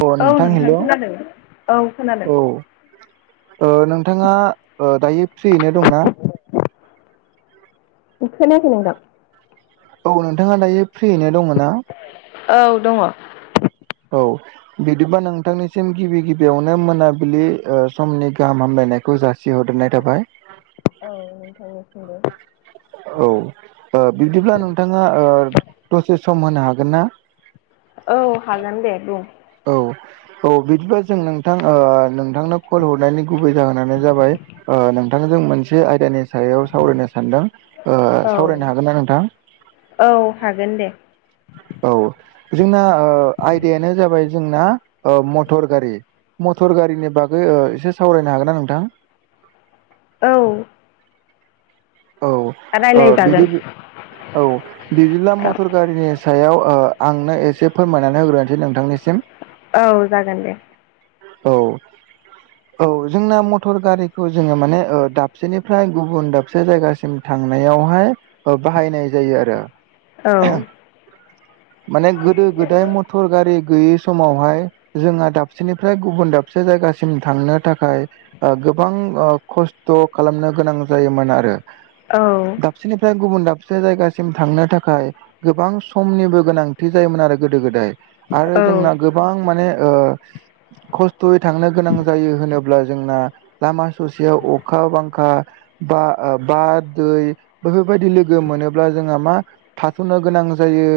अ औ नोंथां हेलौ खोनादों औ खोनादों [inaudible] औ ओ नोंथाङा ओ दायो फ्रियैनो दंना? खोनायाखै नोंथां। औ नोंथाङा दायो फ्रियैनो दङ ना? औ दङ। औ बिदिबा नोंथांनिसिम गिबि गिबियावनो मोनाबिलि ओ समनि गाहाम हामलायनायखौ जा सिहरदेरनाय थाबाय। औ नोंथां निसिमबो औ ओ बिदिब्ला नोंथाङा ओ दसे सम होनो हागोन ना? औ हागोन दे बुं। औ औ बिदिब्ला जों नोंथां ओ नोंथांनो कल हरनायनि गुबै जाहोनानो जाबाय। ओ नोंथां जों मोनसे आयदानि सायाव सावरायनो सानदों ओ औ सावरायनो हागोन ना नोंथां। औ हागोन दे औ जोंना ओ आयदायानो जाबाय जोंना ओ मटर गारि। मटर गारिनि बागै ओ एसे सावरायनो हागोन ना नोंथां। औ औ ओ रायलायजागोन बिदि औ बिदिब्ला औ मटर गारिनि सायाव ओ आंनो एसे फोरमायनानै होग्रोनोसै नोंथांनिसिम। औ जागोन दे औ औ जोंना मटर गारिखौ जोङो माने ओ दाबसेनिफ्राय गुबुन दाब से जायगासिम थांनायाव हाय ओ बाहायनाय जायो आरो औ माने गोदो गोदाय मथर गारि गैयि समाव हाय जोंहा दाबसेनिफ्राय गुबुन दाबसे जायगासिम थांनो थाखाय। ओ गोबां ओ खस्थ' खालामनो गोनां जायोमोन आ औ दाबसेनिफ्राय गुबुन दाबसे जायगासिम थांनो थाखाय। गोबां समनिबो गोनांथि जायोमोन आरो गोदो गोदाय आरो औ जोंना गोब बां माने ओ खस्थ'यै थांनो गोनां जायो होनोब्ला जोंना लामा ससेयाव अखा बांखा बा ओ बा दै बेफोरबायदि लोगो मोनोब्ला जोंहा मा थाथ'नो गोनां जायो।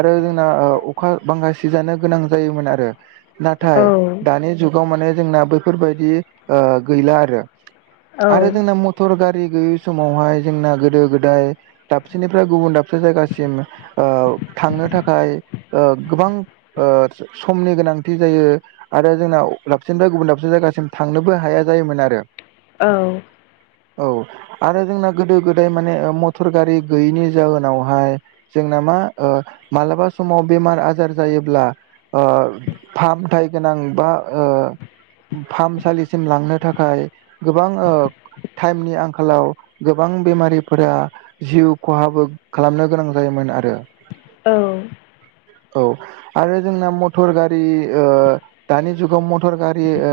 आरो जोंना ओ अखा बांखा सिजानो गोनां जायोमोन आरो औ नाथाय दानि जुगाव माने जोंना बैफोरबायदि ओ गैला आरो औ आरो जोंना मटर गारि गैयै समाव हाय जोंना गोदो गोदाय। दाबसेनिफ्राय गुबुन दाबसे जायगासिम ओ थांनो थाखाय ओ गोबां ओ समनि गोनांथि जायो। आरो जोंना अफ दाबसिनिफ्राय गुबुन दाबसिन जायगासिम थांनोबो हाया जायोमोन आरो औ औ आरो जोंना गोदो गोदाय माने मटर गारि गैयैनि जाहोनाव हाय। जोंना मा ओ मालाबा समाव बेमार आजार जायोब्ला ओ फाहामथाय गोनां बा ओ फाहामसालिसिम लांनो थाखाय गोबां ओ टाइमनि आं खालाव गोबां बेमारिफोरा जिउ खहाबो खालामनो गोनां जायोमोन आरो औ औ आरो जोंना मटर गारि ओ दानि जुगाव मटर गारि ओ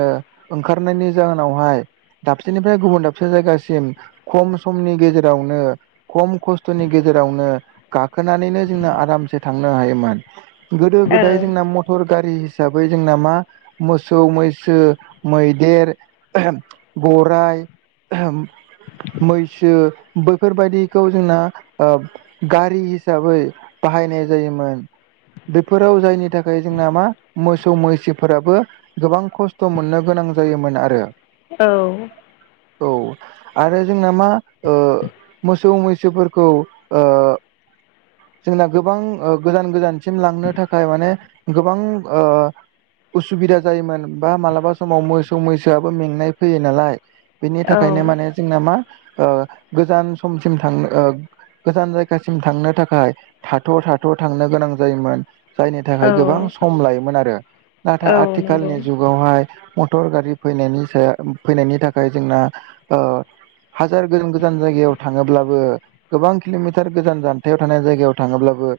ओंखारनायनि जाहोनावहाय दाबसेनिफ्राय गुबुन दाबसे जायगासिम खम समनि गेजेरावनो खम खस्थ'नि गेजेरावनो गाखोनानैनो जोंनो आरामसे थांनो हायोमोन गोदो गोदाय जोंना म मटर गारि हिसाबै जोंना मा मोसौ मैसो मैदेर बराइ मैसो बैफोरबायाददिखौ जोंना गारि हिसाबै बाहायनाय जायोमोन बेफोराव जायनि थाखाय जोंना मा मोसौ मैसोफोराबो गोबां खस्थ' मोननो गोनां जायोमोन आरो औ औ आरो जोंना मा मोसौ मैसोफोरखौ जोंना गोबां गोजान गोजानसिम लांनो थाखाय माने गोबां उसुबिदा जायोमोन बा मालाबा समाव मोसौ मैसोआबो मेंनाय फैयो नालाय बिनि थाखायनो माने जनो थाखाय थाथ' थाथ' थांनो गोनां जायोमोन जायनि थाखाय औ गोबां सम लायोमोन आरो नाथाय औ नंगौ आथिखालनि जु ुगावहाय मटर गारि फैनायनि सायाव फैनायनि थाखाय जोंना हाजार गोजान गोजान जायगायाव थाङोब्लाबो गोबां किल'मिटार गोजान जान हाथायाव थानाय जायगायाव थाङोब्लाबो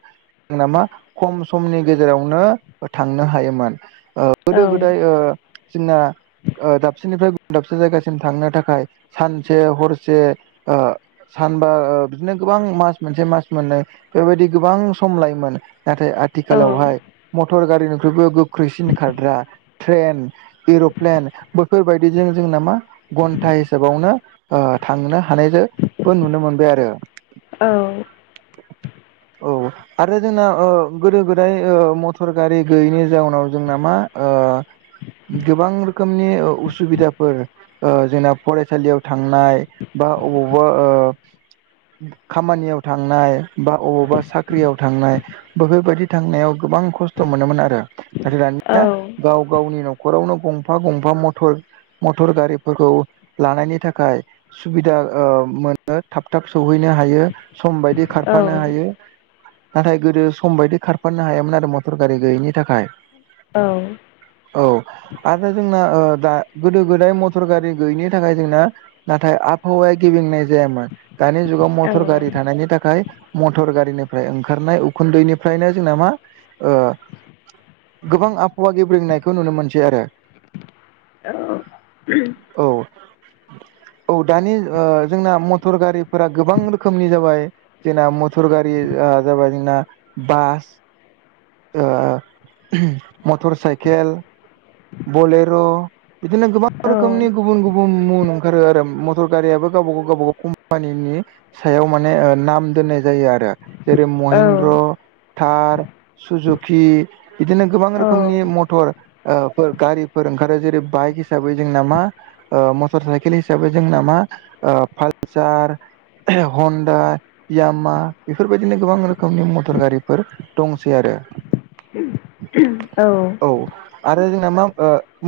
नामा खम समनि गेजेरावनो थांनो हायोमोन औ गोदो गोदाय जोंना दाबसेनिफ्राय गुबुन दाबसे जायगासिम थांनो थाखाय सानसे हरसे सानबा बिदिनो गोबां मास मोनसे मास मोननाय बेबायदि गोबां सम लायोमोन नाथाय औ आथिखालावहाय मटर गारिनिख्रुइबो गोख्रैसिन खारद्रा ट्रेन एर'प्लेन बैफोरबायदिजों जोंना मा घन्टा हिसाबावनो थांनो हानायजोंबो नुनो मोनबाय आरो औ औ आरो जोंना गोदो गोदाय मथर गारि गैयैनि जाउनाव जोंना मा गोबां रोखोमनि उसुबिदाफोर जोंना फरायसालियाव थांनाय बा अबावबा खामानियाव थांनाय बा अबावबा साख्रियाव थांनाय बफोरबायदि थांनायाव गोबां खस्थ' मोनोमोन आरो नाथाय दानिया गाव गावनि न'खर न'खरावनो गंफा गंफा मर मटर गारिफोरखौ लानायनि थाखाय सुबिदा मोनो थाब थाब सौहैनो हायो सम बायदि खारफानो हायो नाथाय गोदो सम बायदि खारफानो हायामोन आरो मटर गारि गैयैनि थाखाय औ औ आरो जोंना दा गोदो गोदाय मटर गारि गैयिनि थाखाय जोंना नाथाय आबहावाया गिबिंनाय जायामोन दानि जुगाव मटर गारि थानायनि थाखाय मटर गारिनिफ्राय ओंखारनाय उखुन्दैनिफ्रायनो जोंना मा गोबां आबहावा गेब्रेंनायखौ नुनो मोनसै आरो औ औ औ दानि जोंना मटर गारिफोरा गोबां रोखोमनि जाब जाबाय जोंना मटर गारि जाबाय जोंना बास मटर साइकेल बलेर' बिदिनो गोबां औ रोखोमनि गुबुन गुबुन गुबुं ओंखारो आरो मटर गारियाब गावब गाव गावब गाव कम्पानिनि सायाव म नाम दोननाय जायो आरो जेरै औ महिन्द्र थार सुजुकि बिदिनो गोबां रोखोमनि मथर फोर गारिफोर ओंखारो जेरै बाइक हिसाबै जोंना मा मटर साइकेल हिसाबै जोंना मा पालसार ह आ यामा बेफोरबायदिनो गोबां रोखोमनि मटर गारिफोर दंसै आरो औ औ आरो जोंना मा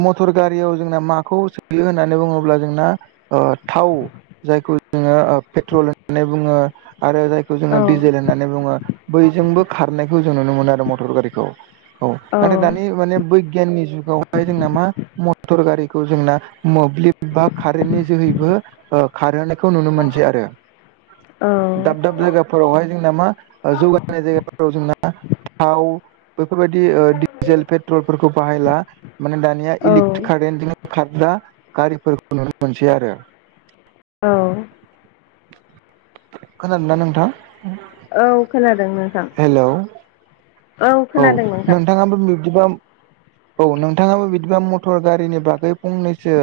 मथर गारियाव जोंना माखौ सोयो होननानै बुङोब्ला जोंना थाव जायखौ जोङो पेट्रल होननानै बुङो आरो जायखौ जोङो डिजेल औ होननानै बुङो बैजोंबो खारनायखौ जों नुनो मोनो आरो मटर गारिखौ औ नाथाय दानि माने बैगियाननि जुगावहाय जोंना मा मटर गारिखौ जोंना मोब्लिब बा कारेन्टनि जोहैबो खारहोनायखौ नुनो मोनसै आरो दाब दाब जायगाफोरावहाय जोंना मा जौगनाय जायगाफोराव जोंना थाव बेफोरबायदि डिजेल पेट्रलफोरखौ बाहायला माने दानि दानिया इलेकट्रिक कारेन्टजों खार्रा गारिफोरखौ नुनो मोनसै आरो औ खोनादोंना नोंथां औ खोनादों नोंथां हेलौ औ खोनादों नोंथां नोंथाङाबो बिब्दिबा औ नोंथाङाबो बिदिबा मटर गारिनि बागै फंनैसो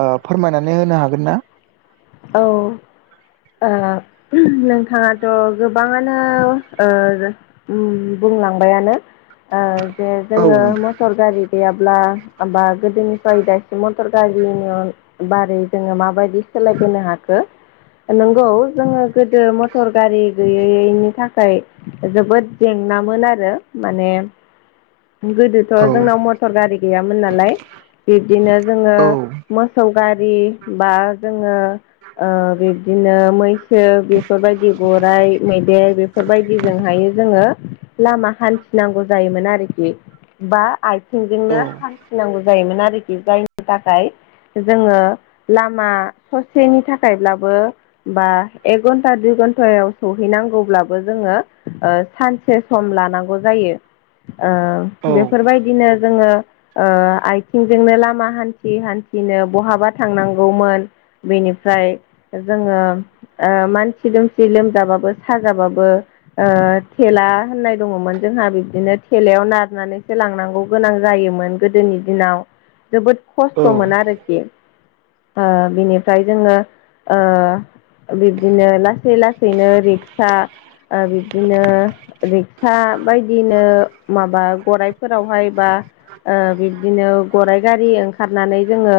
फोरमायनानै होनो हागोन ना औ नोंथाङाथ' गोबाङानो उम बुंलांबायानो ओ जे औ जोङो नोंथां मटर गारि गैयाब्ला बा गोदोनिफ्राय दासिम मटर गारिनि बारै जोङो माबायदि सोलायबोनो हाखो नंगौ जोङो गोदो मटर गारि गैयैैनि थाखाय जोबोद जेंनामोन आरो माने गोदो औ थ' जोंनाव मटर गारि गैयामोन नालाय बिब्दिनो जोङो औ मोसौ गारि बा जोङो बिब्दिनो मैसो बेफोरबायदि गराइ मैदेर बेफोरबायदिजोंहायो जोङो लामा हान्थिनांगौ जायोमोन आरोखि बा औ आथिंजोंनो औ नांगौ जायोमोन आरोखि जायनि थाखाय जोङो लामा सेनि थाखायब्लाबो एक घन्टा दुइ घन्टायाव सहैनांगौब्लाबो जोङो सानसे सम लानांगौ जायो बेफोरबायदिनो जोङो आथिंजोंनो लामा हान्थि हान्थिनो बहाबा थांनांगौमोन बेनिफ्राय जोङो मानसि दोमसि लोमजाबाबो साजाबाबो थेला होननाय दङमोन जोंहा बिब्दिनो थेलायाव नारनानैसो लांनांगौ गोनां जायोमोन गोदोनि दिनाव जोबोद खस्थ'मोन आरोखि बेनि ओमफ्राय जोङो बिब्दिनो लासै लासैनो रिक्सा आरो बिब्दिनो रिक्सा बायदिनो माबा गराइफोरावहाय बा बिब्दिनो गराइ गारि ओंखारनानै जोङो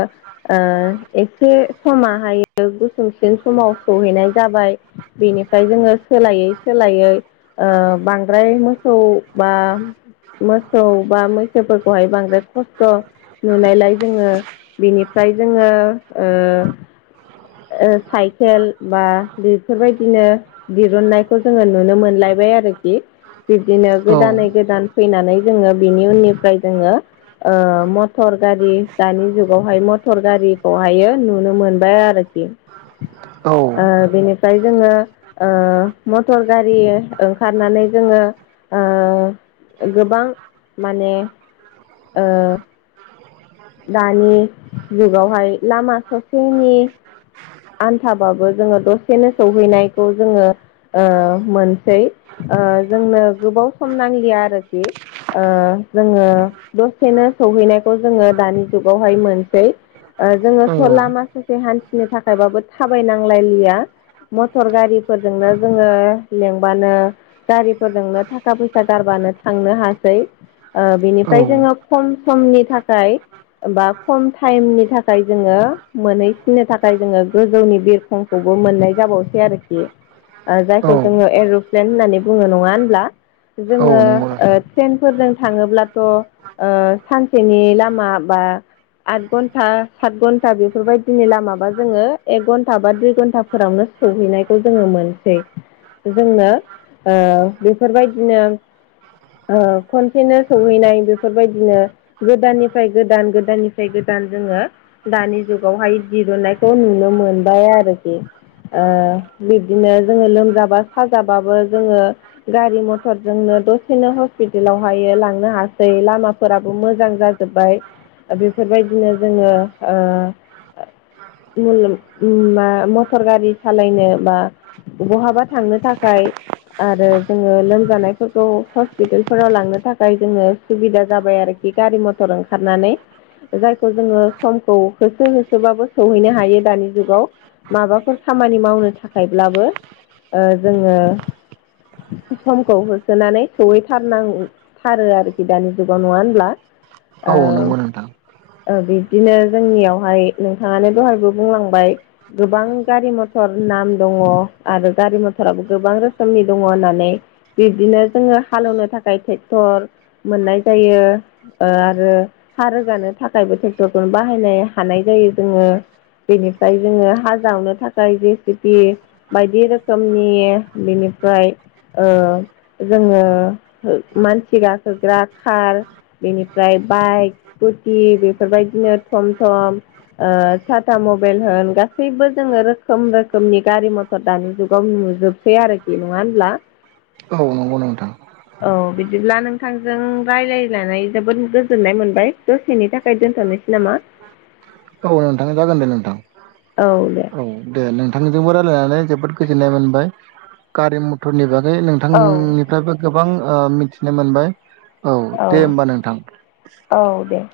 एसे समाहायो गुसुंसिन समाव सहैनाय जाबाय बेनिफ्राय जोङो सोलायै सोलायै बांद्राय मोसौ बा मोसौ बा मैसोफोरखौहाय बांद्राय खस्थ' नुनायलाय जोङो बिनिफ्राय जोङो ओ साइकेल बा बेफोरबायदिनो दिरुननायखौ जोङो नुनो मोनलायबाय आरोखि बिब्दिनो औ गोदानै गोदान फैनानै जोङो बिनि उननिफ्राय जोङो ओ मटर गारि दानि जुगावहाय मटर गारिखौहायो नुनो मोनबाय आरोखि। [unintelligible] औ बेनिफ्राय जोङो मटर गारि ओंखारनानै जोङो ओ औ गोबां माने दानि जुगावहाय लामा ससेनि आन्थाबाबो जोङो दसेनो सौहैनायखौ जोङो ओ मोनसै ओ जोंनो गोबाव सम नांलिया आरोखि ओ जोङो दसेनो सहैनायखौ जोङो दानि जुगावहाय मोनसै ओ जोङो स लामा ससे हान्थिनो थाखायबाबो थाबायनांलायलिया मटर गारिफोरजोंनो जोङो लिंबानो गारिफोरजोंनो थाखा फैसा गारबानो थांनो हासै। ओ औ बेनिफ्राय जोङो खम समनि थाखाय बा खम टाइमनि थाखाय जोङो मोनहैसिननो थाखाय जोङो गोजौनि बिरखं खौबो मोननाय जाबावसै आरोखि। ओ औ जायखौ जोङो एर'प्लेन होननानै बुङो नङा होनब्ला? औ जोङो नंगौ नोंथां ट्रेनफोरजों थाङोब्लाथ' ओ सानसेनि लामा बा आद घन्टा सात घन्टा बेफोरबायदिनि लामाबा जोङो एक घन्टा बा दुइ घन्टाफोरावनो सौहैनायखौ जोङो मोनसै। जोंनो ओ बेफोरबायदिनो ओ खनसेनो सौहैनाय बेफोरबायदिनो गोदाननिफ्राय गोदान गोदाननिफ्राय गोदान जोङो दानि जुगावहाय दिरुनन्नायखौ नुनो मोनबाय आरोखि। ओ बिब्दिनो जोङो लोमजाबा साजाबाबो जोङो गारि मटरजोंनो दसेनो हस्पिटालावहायो लांनो हासै लामाफोराबो मोजां जा जोब्बाय बेफोरबायदिनो जोङो ओ उम मा मटर गारि सालायनो बा बहाबा थांनो थाखाय आरो जोङो लोमजानायफोरखौ हस्पिटालफोराव लांनो थाखाय जोङो सुबिदा जाबाय आरोखि गारि मथर ओंखारनानै। जायखौ जोङो समखौ होसो होसोबाबो सौहैनो हायो दानि जुगाव माबाफोर खामानि मावनो थाखायब्लाबो ओ जोङो समखौ होसोनानै सहैथारनांथारो आरोखि दानि जुगाव नङा होनब्ला? ओ औ नंगौ नोंथां ओ बिब्दिनो जोंनियावहाय नोंथाङानो दहायबो बुंलांबाय गोबां गारि मथर नाम दङ आरो गारि मथराबो गोबां रोखोमनि दङ होननानै बिब्दिनो जोङो हालेवनो थाखाय ट्रेक्टर मोननाय जायो ओ आ रो हा रोगानो थाखायबो ट्रेक्टरखौनो बाहायनो हानाय जायो जोङो। बेनिफ्राय जोङो हाजावनो थाखाय जे सि बि बायदि रोखोमनि बिनिफ्राय ओ जोङो मानसि गाखोग्रा खार बेनि ओमफ्राय बाइक स्कुटि बेफोरबायदिनो थम थम ओ टाटा मबाइल होन गासैबो जोङो रोखोम रोखोमनि गारि मथर दानि जुगाव नुजोब सै आरोखि नङा होनब्ला? औ नंगौ नोंथां। औ बिदिब्ला नोंथांजों रायलायनानै जोबोद गोजोननाय मोनबाय दसेनि थाखाय दोनथ'नोसै नामा? औ नोंथाङा जागोन दे नोंथां औ दे औ दे नोंथांजोंबो रायलायनानै जोबोद गोजोननाय मोनबाय गारि मथरनि बागै नों औ थांनिफ्रायबो गोबां ओ मिथिनो मोनबाय दे औ होमबा नोंथां औ दे।